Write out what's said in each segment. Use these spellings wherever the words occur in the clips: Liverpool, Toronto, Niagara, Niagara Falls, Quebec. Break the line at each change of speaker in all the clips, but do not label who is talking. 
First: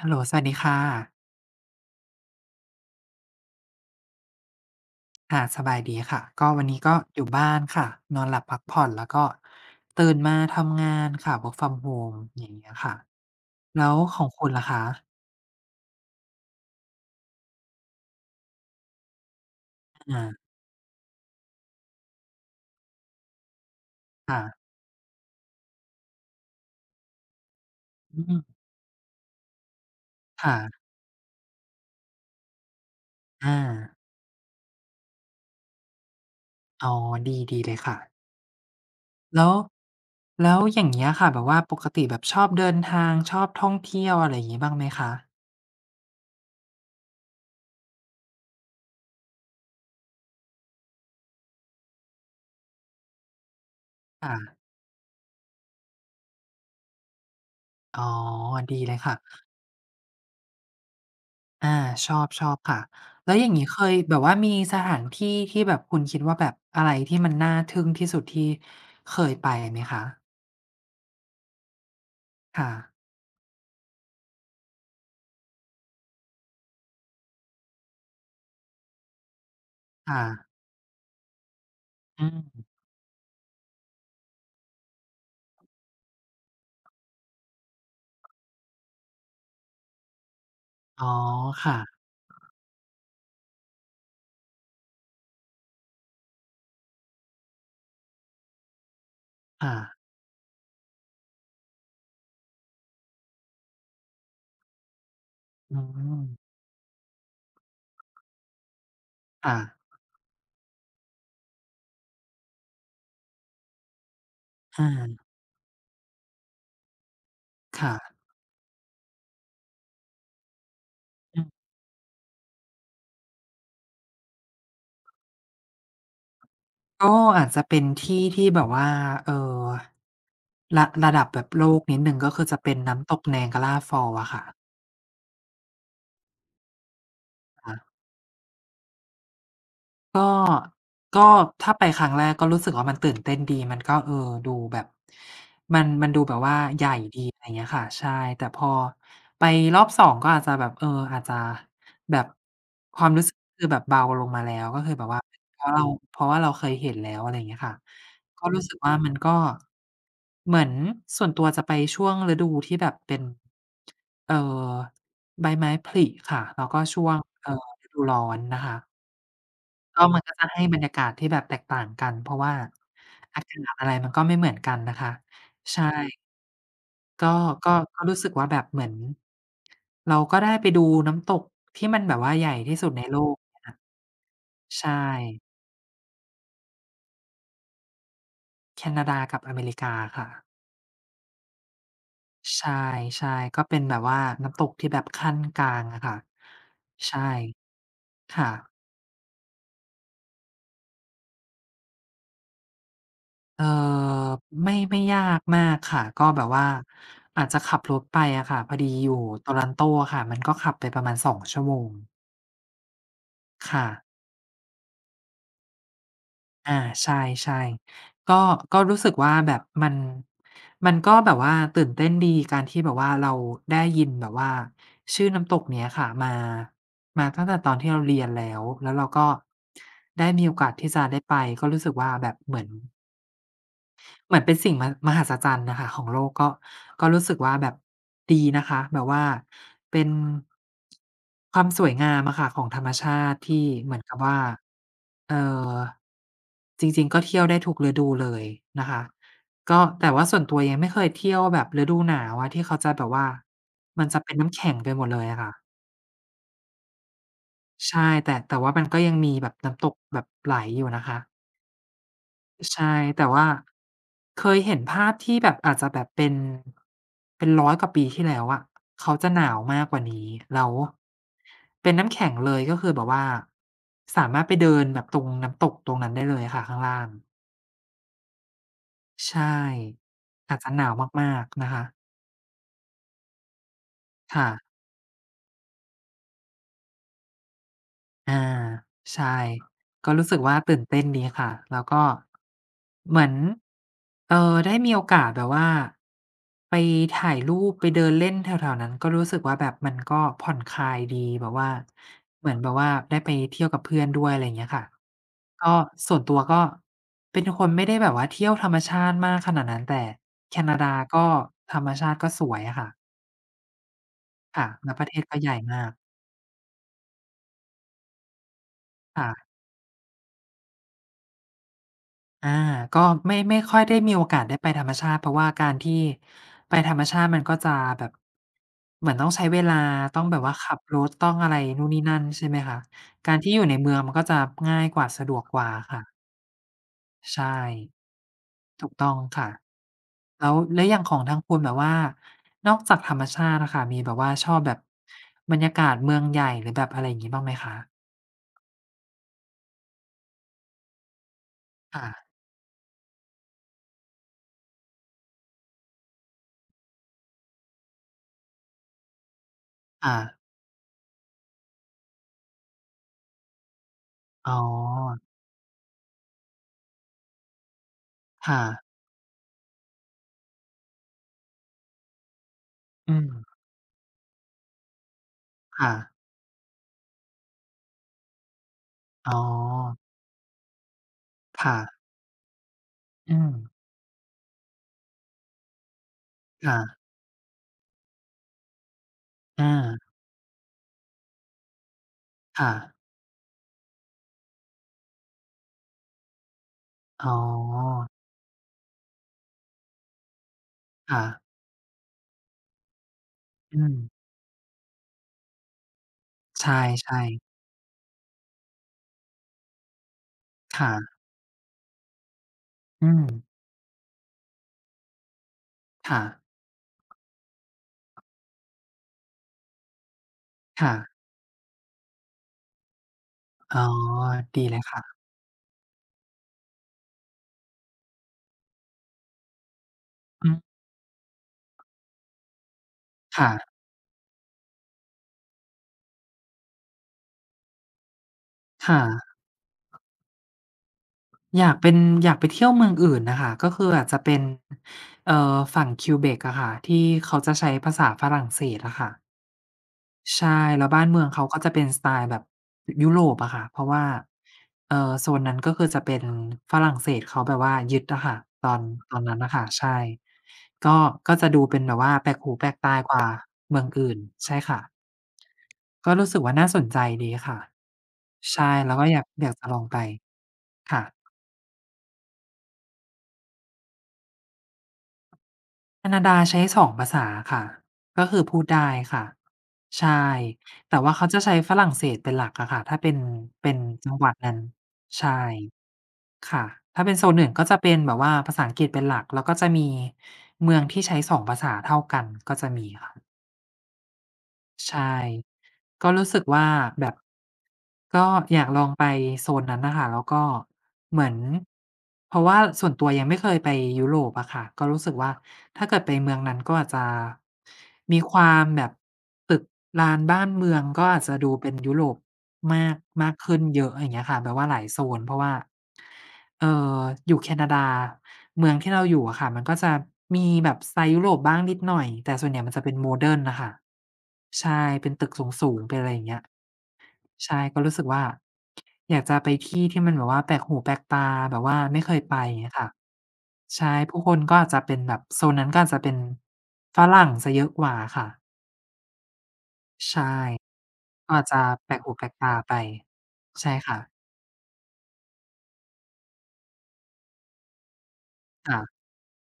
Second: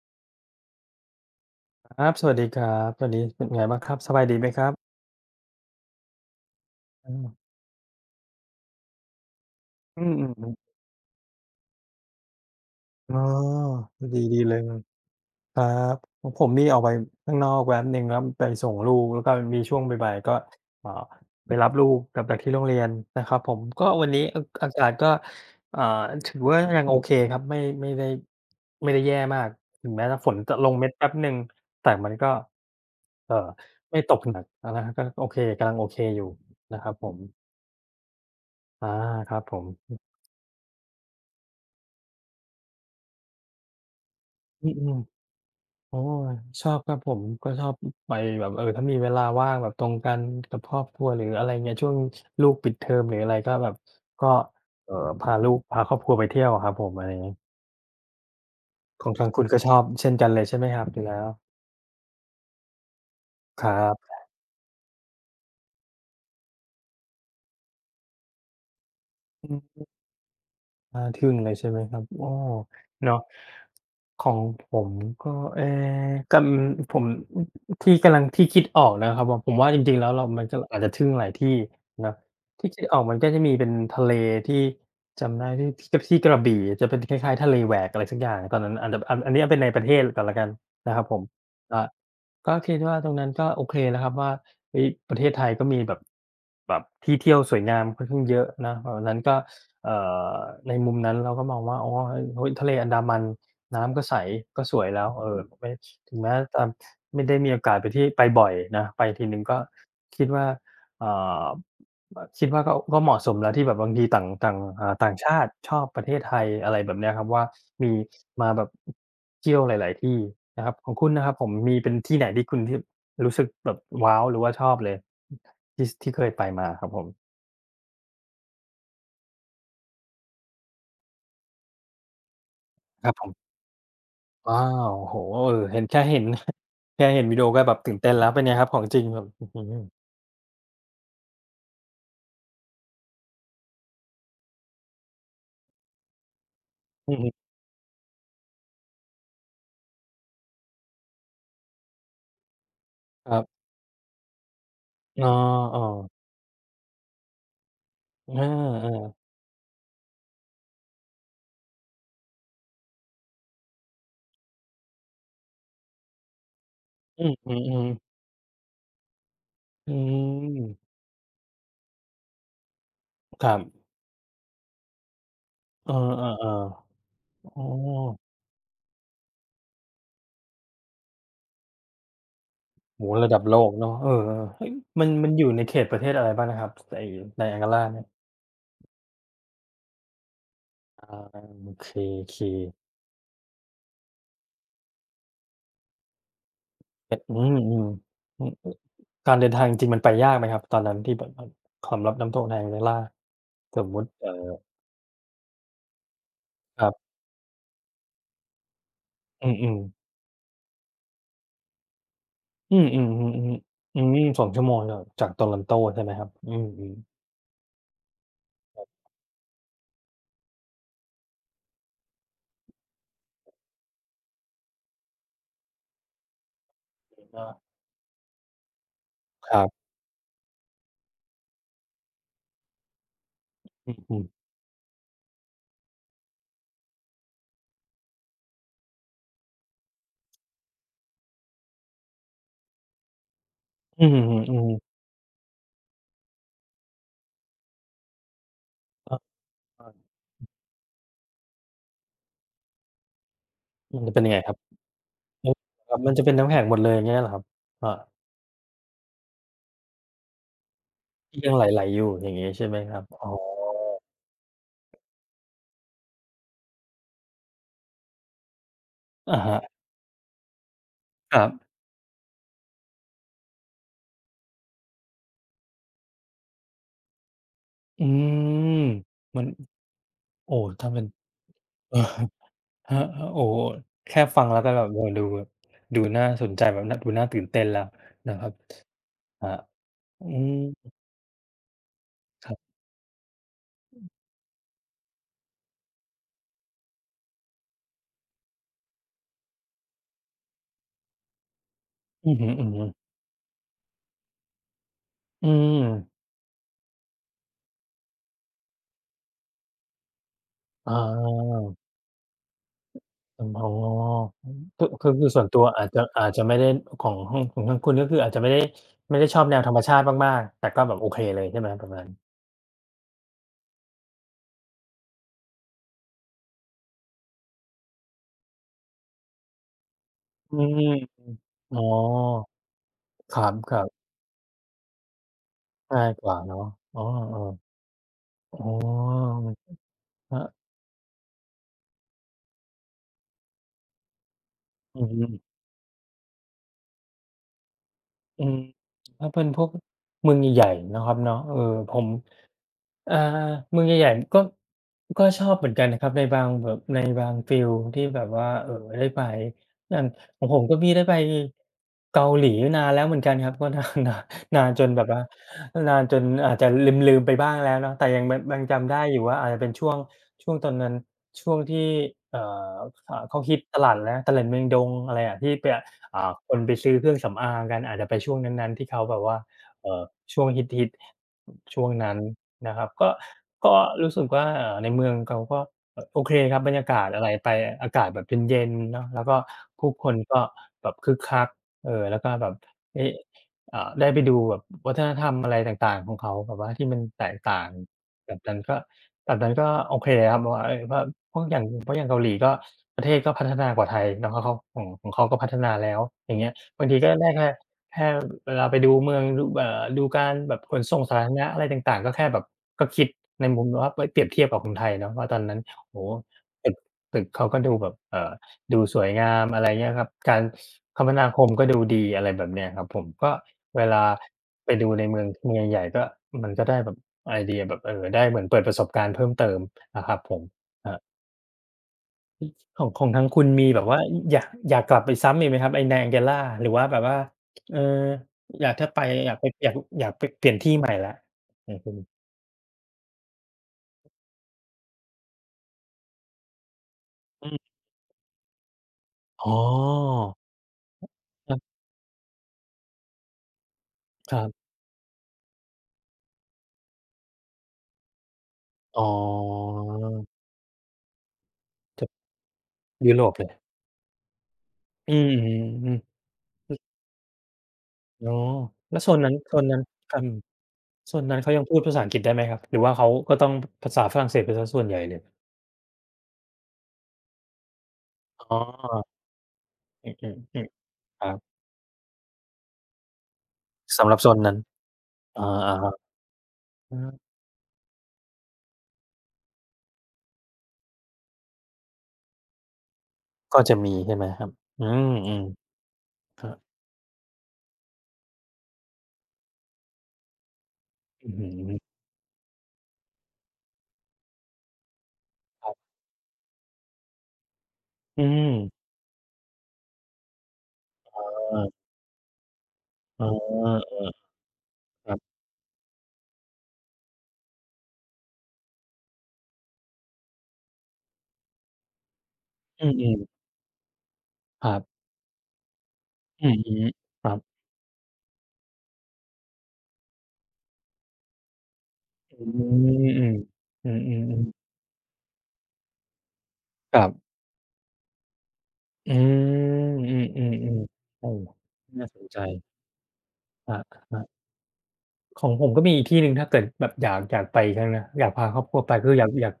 ฮัลโหลสวัสดีค่ะ
ครับสวัสดีครับวันนี้เป็นไงบ้างครับสบายดีไหมครับ
ค่ะสบายดีค่ะก็วันนี้ก็
อ
อยู่
ม
บ้านค่ะนอนหลับพักผ่อนแล้วก็
อื
ตื่นมา
มๆ
ทำงานค่ะ Work from home อย่างเงี้ยค่ะ
ๆอ๋อ
แล้วข
ดี
อง
ดี
คุณ
เลย
ล่ะ
ค
ค
รับ
ะ
ของผมนี่ออกไปข้างนอกแป๊บหนึ่งแล้วไปส่งลูกแล้วก็มีช่วงบ่าย
อา
ๆก็เอ่อไปรับลูกกลับจากที่โรงเรียนนะครับผมก็วันนี้อ
ค่ะ
อากาศก็อ่าถือว่ายังโอเคครับไม่ได้
อืม
ไม่ได้แย่มากถึงแม้จะฝนจะลง
ค่ะ
เม็ดแป๊บหนึ่งแต่มันก็เอ่อ
อา
ไม่ตกหนักอะนะครับก็โอเคกำลังโอเคอยู่นะครั
อ๋อ
บผม
ดีดีเลยค่ะ
อาครับ
แล้
ผ
ว
ม
แล้วอย่างเงี้ยค่ะแบบว่าปกติแบบชอบเดินทางชอบท่องเที่ยวอะไรอย่างงี้
อื
บ้างไหม
ม
คะ
ๆอ๋อชอบครับผมก็ชอบไปแบบเออถ้ามีเวลาว่างแบบตรงกันกับครอบครัวหรืออะไรเงี้ยช่วงลูกปิดเทอมหรืออะไรก็แบบก็
ค่ะ
พาลูกพาครอบครัวไปเที่ยวอะครับผมอะไรอย่างงี้
อ๋อดีเลย
ของ
ค่ะ
ทางคุณก็ชอบเช่นกันเลยใช่ไหมครับอยู่แล้ว
อาชอบค่ะแล้วอย่าง
ค
งี้เคย
รั
แบบว่ามีสถานที่ที่แบบคุณคิดว่าแบบอะไรที่มันน่าทึ่งที่สุดที่เคยไป
บ
ไหมคะ
อาทึ่งเลยใช่ไหมครับอ้อ
ค่ะ
เนาะของผมก็เอ๊กำผมอที่กำลังที่คิดออกนะครับผมผมว่าจริงๆแล้ว
ค่ะ
เรามันก็อาจจะทึ่งหลายที่เนาะ
อื
ที่
ม
คิดออกมันก็จะมีเป็นทะเลที่จำได้ที่ที่กที่กระบี่จะเป็นคล้ายๆทะเลแหวกอะไรสักอย่างตอนนั้นอาจจะอันนี้เอาเป็นในประเทศก่อนแล้วกันนะครั
อ๋
บ
อ
ผมอา
ค่ะ
ก็คิดว่าตรงนั้นก็โอเคนะครับว่าเฮ้ยประเทศไทยก็มีแบบแบบที่เที่ยวสวยงามค่อนข้างเยอะนะแบบนั้นก็
ค่ะ
เอ่อในมุมนั้นเราก็มองว่าอ๋อเฮ้ยทะเลอันดามันน้ำก็ใสก็สวยแล้วเออไม่
อื
ถึง
ม
แม้จะไม่ได้มีโอกาสไปที่ไปบ่อยนะไปทีหนึ่งก็
ค่ะ
คิดว่าเอ่ออคิดว่าก็เหมาะสมแล้วที่แบบบางทีต่างต่าง
อา
ต่างชาติชอบประเทศไทยอะไรแบบเนี้ยครับว่ามี
ค่ะ
มาแบบเที่ยวหลายๆที่นะครับของคุณนะครับ
อื
ผม
ม
มีเป็นที่ไหนที่คุณที่รู้สึกแบบว้าวหรือว่าชอบเลยที่สที่เคยไปมาครับผม
ก็อาจจะเป็นที่ที่แบบว่าเอ่อระระดับแบบโลกนิดหนึ่งก็คือจะเป็น
ครั
น้ำต
บ
ก
ผม
Niagara Falls อะค่ะ
ว้าวโอ้โฮเออเห็นแค่เห็น แค่เห็นวิดีโอก็แบ
ค่ะ
บตื่นเต้นแล้วเป็นไงครับของจริงแบบอื้อฮือ
ก็ก็ถ้าไปครั้งแรกก็รู้สึกว่ามันตื่นเต้นดีมันก็เออดูแบบมันดูแบบว่าใหญ่
อือ
ดีอะ
ฮึ
ไรเงี้ยค่ะใช่แต่พอไปรอบ2ก็อาจจะแบบเอออาจจะแบบความรู้
ค
สึก
รับ
คือแบบเบาลงมาแล้วก็คือแบบว่า
อ๋อ
เพราะเราเพราะว่าเราเคยเห็นแล้วอะไรเงี้ยค่ะ
เออ
ก็รู้สึกว่ามัน
อา
ก็เหมือนส่วนตัวจะไปช่วงฤดูที่แบบเป็นเอ่อใบไม้ผลิค่ะแล้วก็ช่วง
ๆอืออือ
ฤ
ๆ
ดูร้อนนะคะ
อื
ก็มันก็จะให้บรรยา
ม
กาศที่แบบแตกต่างกันเพราะว่าอา
ครั
กาศ
บ
อะไรมันก็ไม่เหมือนกันนะคะใช่
เออๆ
ก็
ๆอ๋อ
ก็ก็รู้สึกว่าแบบเหมือนเราก็ได้ไปดูน้ำตกที่มันแบบว่าใหญ่ที่สุดใน
โอ้โฮ
โล
ระ
ก
ดับโลกเนาะเออๆเฮ้ย
ใช่
มันมันอยู่ในเขตประเทศอะไรบ้างนะครับไอ้ Niagara เนี่ย
แคนาดากับอเมริกาค่ะ
อาโอเค
ใช่ๆก็เป็นแบบว่าน้ำตกที่แบบขั้นกลางอะค่ะ
ๆแต่
ใช่
อืมอืมอื
ค่ะ
อการเดินทางจริงๆมันไปยากไหมครับตอนนั้นที่แบบอสำหรับน้ำตก Niagara?
เอ่
สมมุติ
อไม่ยากมากค่ะก็แบบว่า
ครับ
อาจจะขับรถไปอะค่ะพอดีอยู่
อือ
Toronto
ๆ
อะค่ะมันก็ขับไปประมาณสองชั่วโมง
อืมอือฮึอือฮึ
ค่ะ
อืม2 ชั่วโมงจากจาก Toronto ใช่ไหมครับอืม
อา
อือ
ใช่ๆก็ก็รู้สึกว่าแบบมันมันก็แบบว่าตื่นเต้นดีการที่แบบว่าเราได้ยินแบบว่าชื่อน้ำตกเนี้ยค่ะมามาตั้งแต่ต
ก
อนที่เราเรียนแล้วแล้วเราก็
ครับ
ได้มีโอกาสที่จะได้ไปก็รู้สึกว่าแบบเหมือน
อืมอือ
เหมือนเป็นสิ่งมะมหัศจรรย์น่ะค่ะของโลกก็ก็รู้สึกว่าแบบดีนะคะแบบว่าเป็นความสวยงามอะค่ะของธรรมชาติที่เหมือ
อื
น
อ
กับ
ฮึ
ว่า
อืม
เอ่อจริงๆก็เที่ยวได้ทุกฤดูเลยนะคะ
อา
ก็แต่ว่าส่วนตัวยังไม่เคยเที่ยวแบบฤดูหนาวอะที่เขาจะแบบว่า
ๆมั
มั
น
น
จะ
จะ
เป็นยัง
เป็น
ไงครั
น้ำ
บ
แข็งไปหมดเลยอะ
อื
ค่ะ
อครับมันจะเป็นน้ำแข็งหมดเลยอย่างเงี้ยเหรอครับอา
ใช่แต่แต่ว่ามันก็ยังมีแบบน้ำตกแบบไหลอยู่นะคะ
ที่ยังไหลๆอยู่อย่างงี้ใช่ไหม
ใช่
ครับ
แต่
อ๋อ
ว่าเคยเห็นภาพที่แบบอาจจะแบบเป็นเป็นร้อยกว่าปีที่แล้วอะเขาจะ
อะ
หนา
ฮะ
วมากกว่านี้แล้ว
ครับ
เป็นน้ำแข็งเลยก็คือแบบว่าสามารถไปเดินแบบตรงน้ำตกตรงนั้นได้เลยค่ะข้างล่าง
อืม
ใช
มัน
่
โอ้
อาจจะห
ถ้า
นาว
เป็น
มากๆนะคะ
เออครับโอ้โฮแค่ฟัง
ค่ะ
แล้วก็แบบโอ้ดูแบบดูน่าสนใจแบบน่าดูน่าตื่นเต้นแล้วนะ
อา
ครับ
ใช่
ครับ
ก็
อื
รู้สึก
ม
ว่าตื่นเต้นดีค่ะแล้วก็
ครับ
เหมือนเอ่อได้มีโอกาสแบบว่าไปถ่ายรูปไปเดินเล่นแถวๆนั้นก็รู้สึกว่าแบบมันก็ผ่อนคลายดีแบบว่า
อือฮึ
เหมือนแบบว่า
ๆ
ได้ไปเที่ยวกับเพื่อนด้วยอะไรอย่างเงี้ยค่ะ
อื
ก็
ม
ส่วนตัวก็เป็นคนไม่ได้แบบว่าเที่ยวธรรมชาติมากขนาดนั้นแต่แคนาดา
อ
ก็
า
ธรรมชาติก็สวยอะค่ะ
อืมอ๋อ
ค่ะ
คือ
แล้วป
คื
ระ
อ
เทศ
คือ
ก็
ส่วน
ใหญ่
ตัวอา
มา
จ
ก
จะไม่ได้ของห้องของทางคุณก็คืออาจจะไม่ได้ชอบ
ค่ะ
แนวธรรมชาติมากๆแต่ก็แบบโอเคเลยใช่ไหมประมาณ
อาก็ไม่ค่อยได้มีโอกาสได้ไปธรรมชาติเพราะว่าการที่ไปธรรมชาติมันก็จะแบบเหมือนต้องใช้เวลาต้องแบบ
อื
ว่าขับ
ม
รถต้องอะไร
อ๋อ
นู่นนี่นั่นใช่ไหมคะการที่อยู่
ค
ใน
รั
เมือง
บ
มันก็จะง่ายกว่าสะดวกกว่า
ๆง่าย
ค่ะ
กว่าเนาะอ๋อเออ
ใช่
อ๋อ
ถูกต้องค่ะ
มันครั
แล้ว
บ
แล้วอย่างของทางคุณแบบว่านอกจากธรรมชาติอะค่ะมีแบบว่าชอบแบบ
อือฮึ
บรรยากาศเมืองใหญ่หรือแบบอะไรอย่างงี้บ้างไหมคะ
อืมถ้าเป็นพวกเมืองใหญ่ๆเนาะครับเนาะเออผม
ค่ะ
อาเมืองใหญ่ๆก็ชอบเหมือนกันนะครับในบางแบบในบางฟีลที่แบบว่าได้ไปอย่าง
ค่ะ
ของผมก็มีได้ไปเกาหลีนานแล้วเหมือนกันครับก็ นานนาน
อ๋อ
นานจนแบบว่านานจนอาจจะลืมๆไปบ้างแล้วเนาะแต่ยังแบบยั
ค่ะ
งจำได้อยู่ว่าอาจจะเป็นช่วงช่วงตอนนั้นช่วงที่เอ่อ
อื
อ่า
ม
เขาฮิตตลาดอะไรนะตลาดเมืองดงอะไรอะที่ไป
ค่ะ
อ่าคนไปซื้อเครื่องสำอางกันอาจจะไปช่วงนั้นๆที่เขาแบบ
อ๋
ว่าเอ่อ
อ
ช่วงฮิตๆ
ค่ะ
ช่วงนั้น นะครับก็
อืม
ก็รู้สึกว่าในเมืองเขาก็โอเคครับบรรยากา
ค่ะ
ศอะไรไปอากาศแบบเย็นๆเนาะแล้วก็
อา
ผู้คนก็แบบคึกคักแล้วก็แบบ
ค่ะ
เอ๊ะอ่าได้ไปดูแบบวัฒนธรรมอะไรต่างๆของเขาแบบว่าที่มันแต
อ๋อ
กต่างแบบนั้นก็แบบนั้นก็โอเคครับเพราะว่าเอ๊ย่าะ
ค่ะ
เพราะอย่างเพราะอย่างเกาหลีก็ประเทศก็พัฒนา
อื
กว่าไทย
ม
เนาะเขาเขาของของเขาก็พัฒนาแล้วอย่างเงี้ย
ใช
บางทีก็
่
ได้แค่
ๆ
แค่เวลาไปดูเมืองดูดูการแบบขน
ค่ะ
ส่งสาธารณะอะไรต่างๆก็แค่แบบก็คิด
อืม
ในมุมว่าไปเปรียบเทียบกับคนงไทยเนาะว่าตอนนั้นโอ้โฮ
ค่ะ
ตึกตึกเขาก็ดูแบบดูสวยงามอะไรเงี้ยครับการ
ค่ะ
คมนาคมก็ดูดีอะไรแบบเนี้ยครับผมก็
อ๋
เว
อ
ลา
ดี
ไป
เลย
ดูในเมื
ค่ะ
องเมืองใหญ่ๆก็มันก็ได้แบบไอเดียแบบได้เหมือนเปิดประสบการณ์เพิ่มเติมนะครับผม
อืม
อ ของของทางคุณ
ค่ะ
มีแบบว่าอยากกลับไปซ้ำอีกไหมครับไอ้ Niagara หรือว่าแบบว่าเอออยากถ้าไป
ค่ะ
อยากไปอยากไปเปลี่ยนที่ใหม่แล้ว
อ
ข
ยา
อ
ก
งคุ
เป็
ณ
น อยากไปเที่ยวเมืองอื่นน่ะค่ะก็คืออาจจะเป็นเอ่อฝั่ง Quebec อะค่ะที่เขา
อื
จะใช้
ม
ภาษาฝรั่งเศสอะค่ะ
อ๋อ
ใช่ แล้วบ้านเมืองเขา
ครั
ก็จะ
บ
เป็นสไตล์แบบยุโรปอะค่ะเพราะว่า
ครับ
โซนนั้นก็คือจะเป็นฝรั่งเศสเขาแบบว่ายึดอะค่ะตอน
อ๋อ
ตอนนั้นน่ะค่ะใช่ก็ก็จะดูเป็นแบบ
จะ
ว่าแปลกหูแปลกตาก
ยุโร
ว่า
ปเลย
เมืองอื่นใช่ค่ะ
อืมอือ
ก็
ๆ
รู้สึกว่าน่าสนใจดีค่ะ
อ๋อ
ใช่เรา
แล้ว
ก็
โซ
อ
น
ยาก
นั้น
อ
โซ
ยาก
น
จะล
นั้น
องไป
ครับโซน
ค่ะ
นั้นเขายังพูดภาษาอังกฤษได้ไหมครับหรือว่าเขาก็ต้องภาษาฝรั่งเศสเป็นเสียส่วนใหญ่เลย
แคนาดาใช้สองภาษาค่ะก็คือ
อ๋
พูดได้
อ
ค่ะ
อื
ใช่
อๆ
แต่ว่า
ๆค
เขา
รั
จะ
บ
ใช้ฝรั่งเศสเป็นหลักอะค่ะถ้าเป็นเป็น
สำห
จั
รั
ง
บ
ห
โซ
วัด
น
นั้
นั้น
นใช่
อาๆครับ
ค่ะ
อื
ถ้า
อ
เป็นโซนอื่นก็จะเป็นแบบว่าภาษาอังกฤษเป็นหลักแล้วก็จะมีเมืองที่ใช้สองภาษาเท่ากันก็จะมีค่ะ
ก็จะมีใช่ไหมครับอื
ใช
ม
่ก็รู้
ๆ
สึ
ค
ก
รับ
ว่าแบบก็อยากลองไปโซนนั้นน่ะค่ะแล้วก็เหมื
อื้
อ
อ
น
ฮือ
เพราะว่าส่วนตัวยังไม่เคยไปยุโรปอะค่ะก็รู้สึกว่า
ครั
ถ้า
บ
เกิดไปเมืองนั้นก็อาจจะมี
อื
ความแบ
ม
บตึกรานบ้านเมืองก็อาจจะดู
เออ
เป็นยุโรป มาก
เออ
มากขึ้นเย
เอ
อะ
อ
อย่างเงี้ยค่ะแบบว่าหลายโซ
ครั
นเพ
บ
ราะว่าเอ่ออยู่แคนาดาเมืองที่เราอยู่อะค่ะมันก็จะมีแบบสไตล์ยุโรปบ้างนิดหน่อยแต่ส่วนใหญ่มันจะ
อื
เป็น
ม
Modern
ๆ
น่ะค่ะ
ค
ใช่
รับ
เป็นตึกสูงๆเป็นอะไรอย่างเงี้ย
อือฮึครับ
ใช่ก็รู้สึกว่าอยากจะไปที่ที่มันแบบว่าแปลกหูแปลกตาแบบว่าไม่เคยไป
อืม
อย่างเงี้ยค่ะ
ๆ
ใช่
อื
ผู้คน
มๆๆ
ก็อาจจะเป็นแบบโซนนั้นก็อาจจะเป็น
ค
ฝ
รั
รั่ง
บ
เสียเยอะกว่าค่ะ
อืมอือๆๆโอ้
ก็อาจจะแปลก
น่า
หู
ส
แป
น
ลก
ใจ
ตาไป
ค
ใช่ค่ะ
รับๆ ของผมก็มีอีกที่หนึ่งถ้าเกิดแบบอยากไปอีกครั้งนะอยากพาครอบครัวไป
ค่ะ
คืออยาก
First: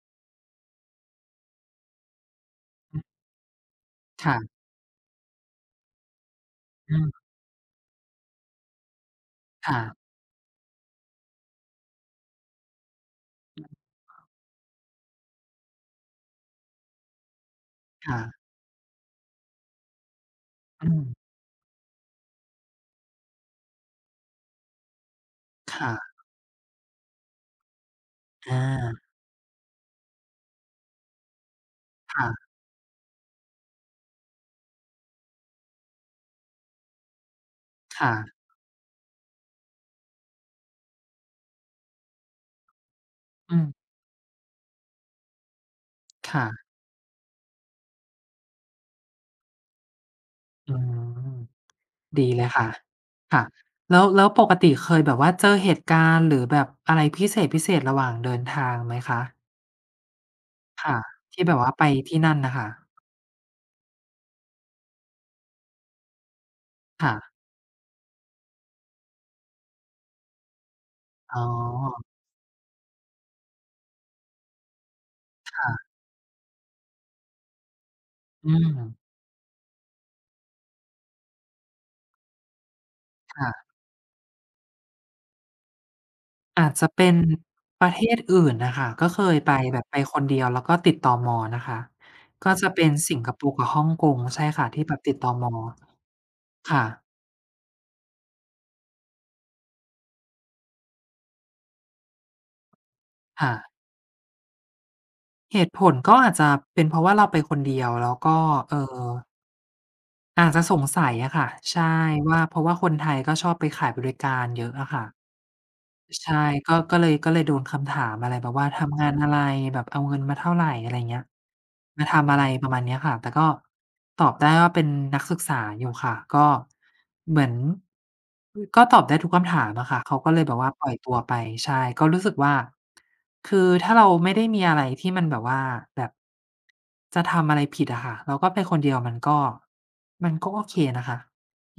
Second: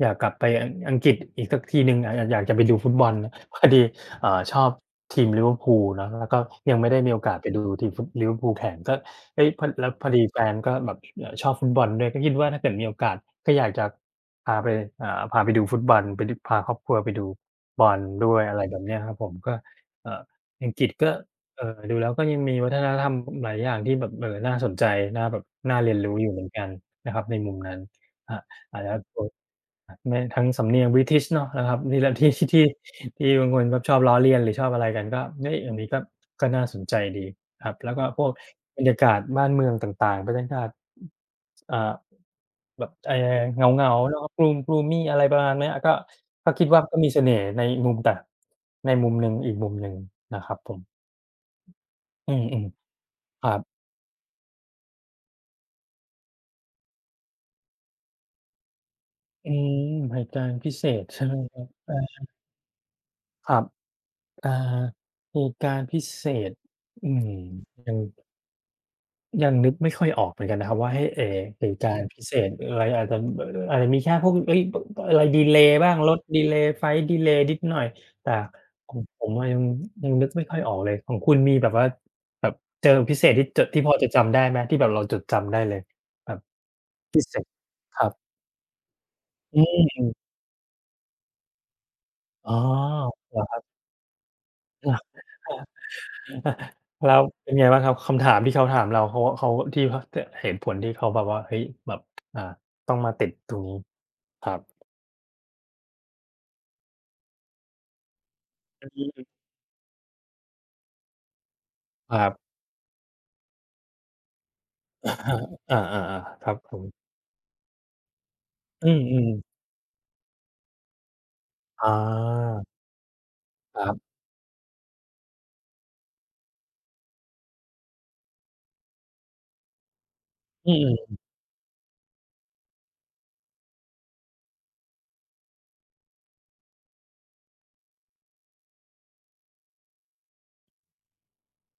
อยากกลับไปอังกฤษอีกสักทีหนึ่งอาอยากจะไปดูฟุต
อือ
บอลนะพอดีอ่าช
ค่ะ
อบทีมลิเวอร์พูลเนาะแล้วก็ยังไม่ได้
อม
มีโอกาสไปดูทีมฟุตลิเวอร์ o ูลแข่งก็เฮ้ยพอแล้วพอ
ค่ะ
ดีแฟนก็แบบชอบฟุตบอลด้วยก็คิดว่าถ้าเกิดมีโอกาสก็อยากจะพาไปอ่าพาไปดูฟุตบอลไปดูพาครอบครัวไปดูบอลด้วย
ค่ะ
อะไรแบบเนี้ยครับผมก็เอ่ออังกฤ
อื
ษ
ม
ก็ เออดูแล้วก็ยังมีวัฒนธรรมหลายอย่างที่แบบน่าสนใจน่าแบบน่าเรียนรู้
ค่ะ
อยู่เหมือนกันนะครับในมุมนั้นครับ
อ
อาจจะ
า
โดนอาแม้ทั้งสำเนียง British เนาะนะครับนี่แหละ ที่
ค่ะ
ที่ที่บางคนแบบชอบล้อเลียนหรือชอบอะไรกันก็เฮ้ยอันนี้ก็ก็น่าสนใจดีครับแล้วก็
ค่ะ
พวกบรรยากาศบ้านเมืองต่างๆบรรยากาศอ่าแบบ
อื
เ
ม
หงาๆเนาะ gloom gloomy อะไรประมาณเนี้ยก็ก็คิด
ค่ะ
ว่าก็มีเสน่ห์ในมุมแต่ในมุมหนึ่งอีกมุมหนึ่งนะครับผ
อื
ม
มดี
อื
เลย
ม
ค่ะ
ๆ
ค่ะ
ครับ
แล้วปกติเคยแบบว่าเจอเหตุการณ์หรือแบบอะไรพิเศษๆระหว่างเดินทางไหมคะ
อืมเหตุการณ์พิเศ
ค่ะ
ษใช่ไหม
ที่แบ
ค
บ
รับ
ว่าไปที่
อา
นั่นน่ะค่ะ
ครับอ่าเหตุการณ์พิเศษอืม
ค่ะ
ยังนึกไม่ค่อยออกเหมือนกันนะครับว่าให้
อ๋
เหตุการณ์
อ
พิเศษอะไรอาจจะอาจจะมีแค่พวกเฮ้ยบอะไรดีเลย์
ค่ะ
บ้างรถดีเลย์ไฟลต์ดีเลย์นิดหน่อยแต่
อื
ของ
ม
ผมอะยังนึกไม่ค่อยออกเลยของคุณมีแบบว่าแบบเจอพิเศษที่จ
ค่ะ
ที่พอจะจำได้ไหมที่แบบเราจดจำได้เลยแบบ
อาจจะเป็น
พิเศษ
ประ
ค
เท
รับ
ศอื่นน่ะค่ะก็เคยไป
อื
แบบไปคน
ม
เดียวแล้วก็ติดตมนะคะ
อ๋
ก็
อ
จะเป็นสิงค
เหร
โป
อค
ร์
รั
กับฮ่องกงใช่ค่ะที่แบ
บ
บติดตม ค่ะ
แล้วเป็นไงบ้างครับคำถามที่เขาถามเราเขาที่เขาตเหตุผลที่เขาแบบว่าเฮ้ยแบบอ่าต้องมาติดต
ค่ะ
รงนี้ครับ
เหตุผลก็อาจจะเป็นเพราะว่าเราไปคนเดียวแล้วก็เอ่
อื
อ
ม
อาจจะสงสัยอะค่ะใช่
ครั
ว่า
บ
เพราะว่าคนไทยก็ชอบไปขายบริการเยอะอะค่ะ
อาๆ
ใช่
ๆครับผ
ก็ก็เล
ม
ยก็เลยโดนคำถามอะไรแบบว่า
อื
ทำงาน
ม
อะไร
ๆ
แบบเอาเงินมาเท่าไรอะไรเงี้ย
อา
มาทำอะไรประมาณเนี้ยค่ะแต่ก็
ครับ
ตอบได้ว่าเป็นนักศึกษาอยู่ค่ะก็เหมือนอือก็ตอบได้ทุกคำถามอะค่ะเขาก็เลยแบบ
อื
ว่าปล่อยตั
ม
วไปใช่ก็รู้สึกว่าคือถ้าเราไม่ได้มีอะไรที่มันแบบว่าแบบจะทำอะไรผิดอะค่ะเราก็ไปคนเดียวมันก็โอเคนะคะ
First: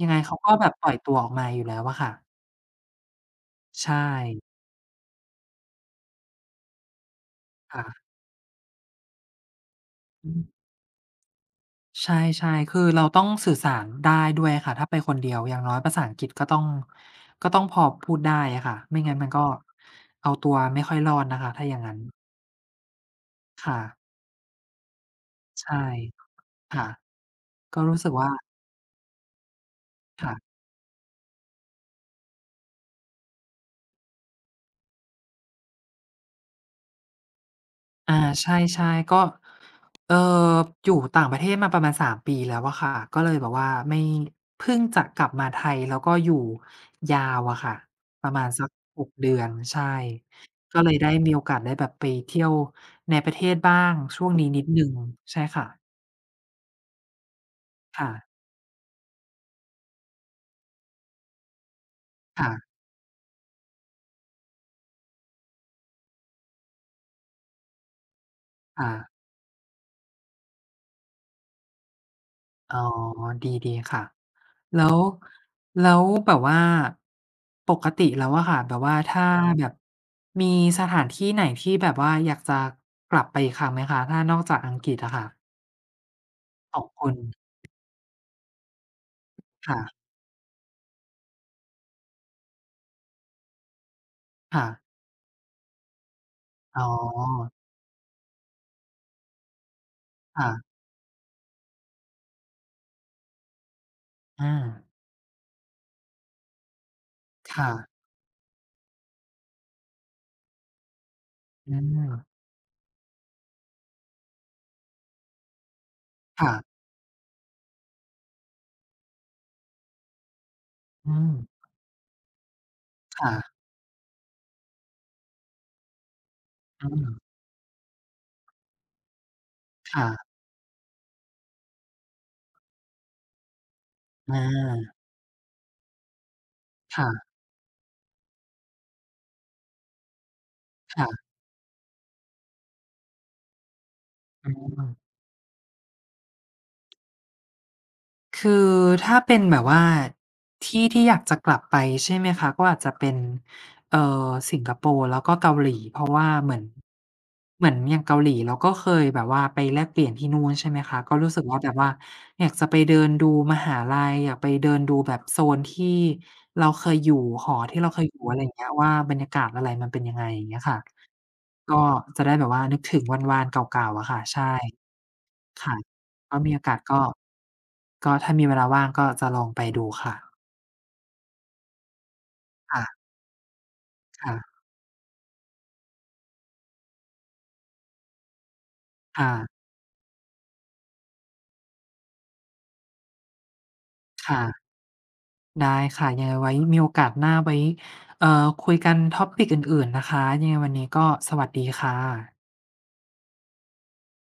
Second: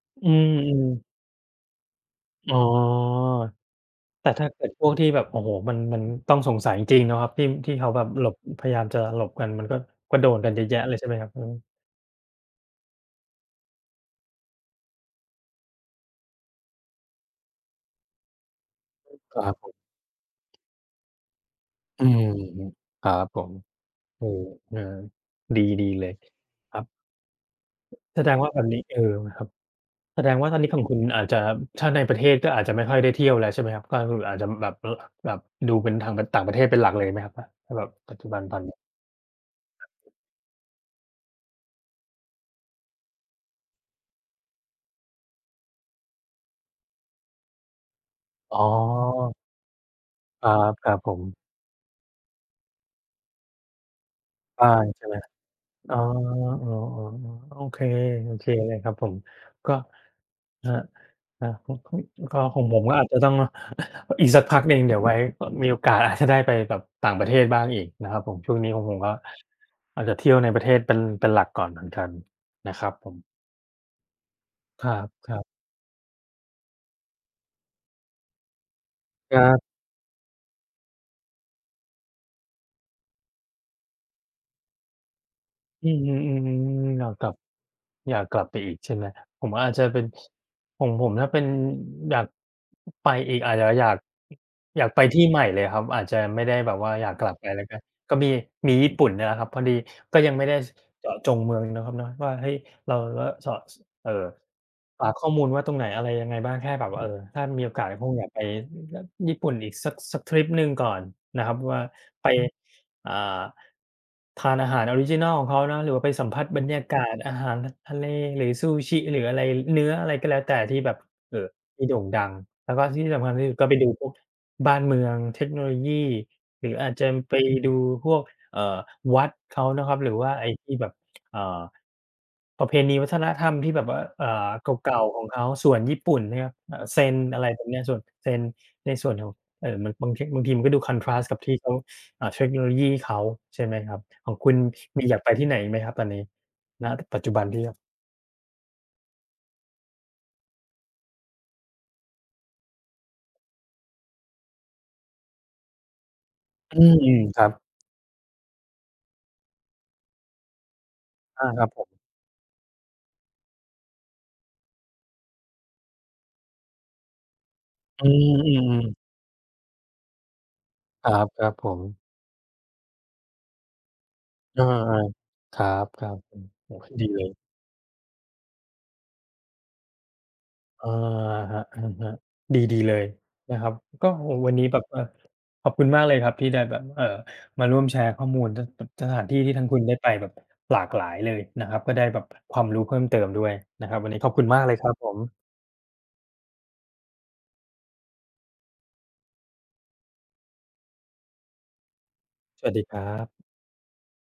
ยังไง
อื
เขาก็แบบ
ม
ปล่อยตัว
ๆ
ออกมาอยู่แล้วอะค่ะ
อ๋อ
ใช่
แต่ถ้าเกิดพวกที่แบบโอ้โฮมันต้องสงสัยจริงๆเนาะครับที่ที่
ค่ะ
เขาแบบหลบพยายามจะหลบกันมันก็ก็โด
อื
นกันเยอะ
ม
แยะเลยใช่ไหมครับอืม
ใช่ๆคือเราต้องสื่อสารได้ด้วยค่ะถ้าไปคนเดียวอย่างน้อยภาษาอังกฤษก็ต้องพอพูดได้อะค่ะไม่งั้นมัน
ค
ก็
รับผม
เอาตัวไม่ค่อยรอดนะคะถ้าอย่างงั้น
อืมครับผม
ค่ะ
เออเออดี
ใช่
ดีเลยครับ
ค่ะก็รู้สึก
แสด
ว่า
งว่าแบบนี้เออครับแสดงว่าตอ
ค่ะ
นนี้ของคุณอาจจะถ้าในประเทศก็อาจจะไม่ค่อยได้เที่ยวแล้วใช่ไหมครับก็คืออาจจะแบบแบบดูเป็นทางต่างประเทศเป็นหลักเลยไหมครับถ้าแบบ
อา
ปัจจุบัน
ใช
ตอนนี้
่ๆก็เอ่ออยู่ต่างประเทศมาประมาณ3ปีแล้วอะค่ะก็เลยแบบว่าไม่เพิ่งจะกลับมาไทยแล้วก็อยู่ยาวอะค่ะประมาณ
อ๋อ
สัก6เดือนใช่
ครับ
ก็
ค
เล
รั
ย
บผ
ได้
ม
มีโอกาสได้แบบไปเที่ยวในประเทศบ้างช่วงนี้นิด
บ้า
หนึ่ง
ใช่ไหม
ใช่ค่ะ
อ๋ออ๋ออ๋ออ๋อโอเค
ค่ะ
โอเคเลยครับผมก็ครับครับก็ของ
ค่ะ
ผมก็อาจจะต้อง อีกสักพักหนึ่งเดี๋ยวไว้ก็มีโอกาส อาจจะได้ไปแบบต่างประเทศบ้างอีกนะครับผม ช่วงนี้ของ
ค่ะ
ผมก็อาจจะเที่ยวในประเทศเป็นหลักก่อนเหมือนกันนะ
อ๋อ
ครับผม
ดีดีค่ะ
ค
แล้
รั
ว
บๆครั
แล้วแบบว่าปกติแล้วอะค่ะแบบว่าถ้า
บ
แบบมีสถานที่ไหนที่แบบว่าอยากจะกลับไปอีกครั้งไหมคะถ้านอกจากอังกฤษอะค่ะ
อืมอมอืมอื
ของ
มอยา
คุ
ก
ณ
กลับอยากกลับไปอีกใช่ไหมผมอาจจะเป็
ค่ะ
นของผมถ้าเป็นอยากไปอีกอาจจะอยาก
ค่ะ
ไปที่ใหม่เลยครับอาจจะไม่ได้แบบ
อ๋อ
ว่าอยากกลับไปแล้วกัก็มีมีญี่ปุ่นเนี่ยแหละครับพอดีก็ยังไม่
ค่ะ
ได้เจาะจงเมืองเนาะครับเนาะว่าเฮ้ยเราเสาะ เอ่อ
อา
หาข้อมูลว่าตรงไหนอะไรยังไงบ้างแค่แบบว่าเออถ้ามีโอ
ค่ะ
กาสก็คงอยากไปอญี่ปุ่นอีกสักทริปหนึ่งก่อนนะครับ
อื
ว่า
ม
ไปอ่าทานอาหารออริจินัลของเขาเนาะหรือว่าไปสัมผัส
ค่ะ
บรรยากาศอาหารททะเลหรือซูชิหรืออะไรเนื้ออะไรก็แล้วแต่ที่แบบ
อืม
เอ่อที่โด่งดังแล้วก็ที่สำคัญ
ค่ะ
ที่สุดก็ไปดูพวกบ้านเมืองเทคโนโลยีหรือ
อื
อาจจะ
ม
ไปดูพวกเอ่อวัดเขานะครับหรือว่า
ค่ะ
ไอ้ที่แบบ เอ่อประเพณีวัฒนธรรมที่แบบว่า
อา
เก่าๆ ของเขาส่วนญี่ปุ่นนะครับเซน
ค่ะ
อะไรแบบเนี้ยส่วนเซนในส่วนของมันบางทบางทีมันก็ดู
ค่ะ
contrast กับที่เขาอ่าเทคโนโลยีเขาใช่ไหมครับ ของ
อื
คุณมีอ
ม
ยากไปที่ไหนอีกไหมครับตอนนี้ณปัจจุบันที่แบบ
คือถ้าเป็นแบบว่าที่ที่อยากจะกลับไปใช่ไหมคะก็อาจจะเป็นเอ่อสิงคโปร์แล้วก็เกาหลีเพราะว่าเหมือน
อืมครั
เหมื
บ
อนอย่างเกาหลีเราก็เคยแบบว่าไปแลกเปลี่ยนที่นู่นใช่ไหมคะก็รู้สึก
อา
ว่า
ครับ
แบบ
ผ
ว่า
ม
อยากจะไปเดินดูมหาลัยอยากไปเดินดูแบบโซนที่เราเคยอยู่หอที่เราเค
อื
ยอยู่อะไรอย่างเงี้
ม
ยว่า
ๆๆ
บรรยากาศอะไรมันเป็นยังไงอย่างเงี้ยค่ะ
ครับ ครับผ
ก็
ม
จะได้แบบว่านึกถึงวันๆเก่าๆอะค่ะใช่
เออๆครั
ค่ะ
บๆผ
ก็
ม
มีโอกา
โอ้
ส
โฮ
ก็
ดีเลย
ก็ถ้ามีเวลาว่างก็จะลองไปดูค่ะ
อาครับอะฮะดีดีเล
ค่ะ
ยนะครับก็โอ้โฮวัน
ค่ะ
นี้แบบขอบคุณมากเลยครับที่ได้แบบมาร่วมแชร์ข้อมูลสสสถานที่ที่
ค่ะ
ทางคุณได้ไปแบบหลากหลายเลยนะครับก็ได้แบบความรู้เพิ่มเติมด้วยนะครับวันนี้ขอบคุณมากเล
ค่ะ
ยครับผม
ได้ค่ะยังไงไว้มีโอกาสหน้าไว้เอ่อคุยกัน topic อื่นๆนะคะยังไงวันนี้ก็สวัสดีค่ะ
สวัสดีครับ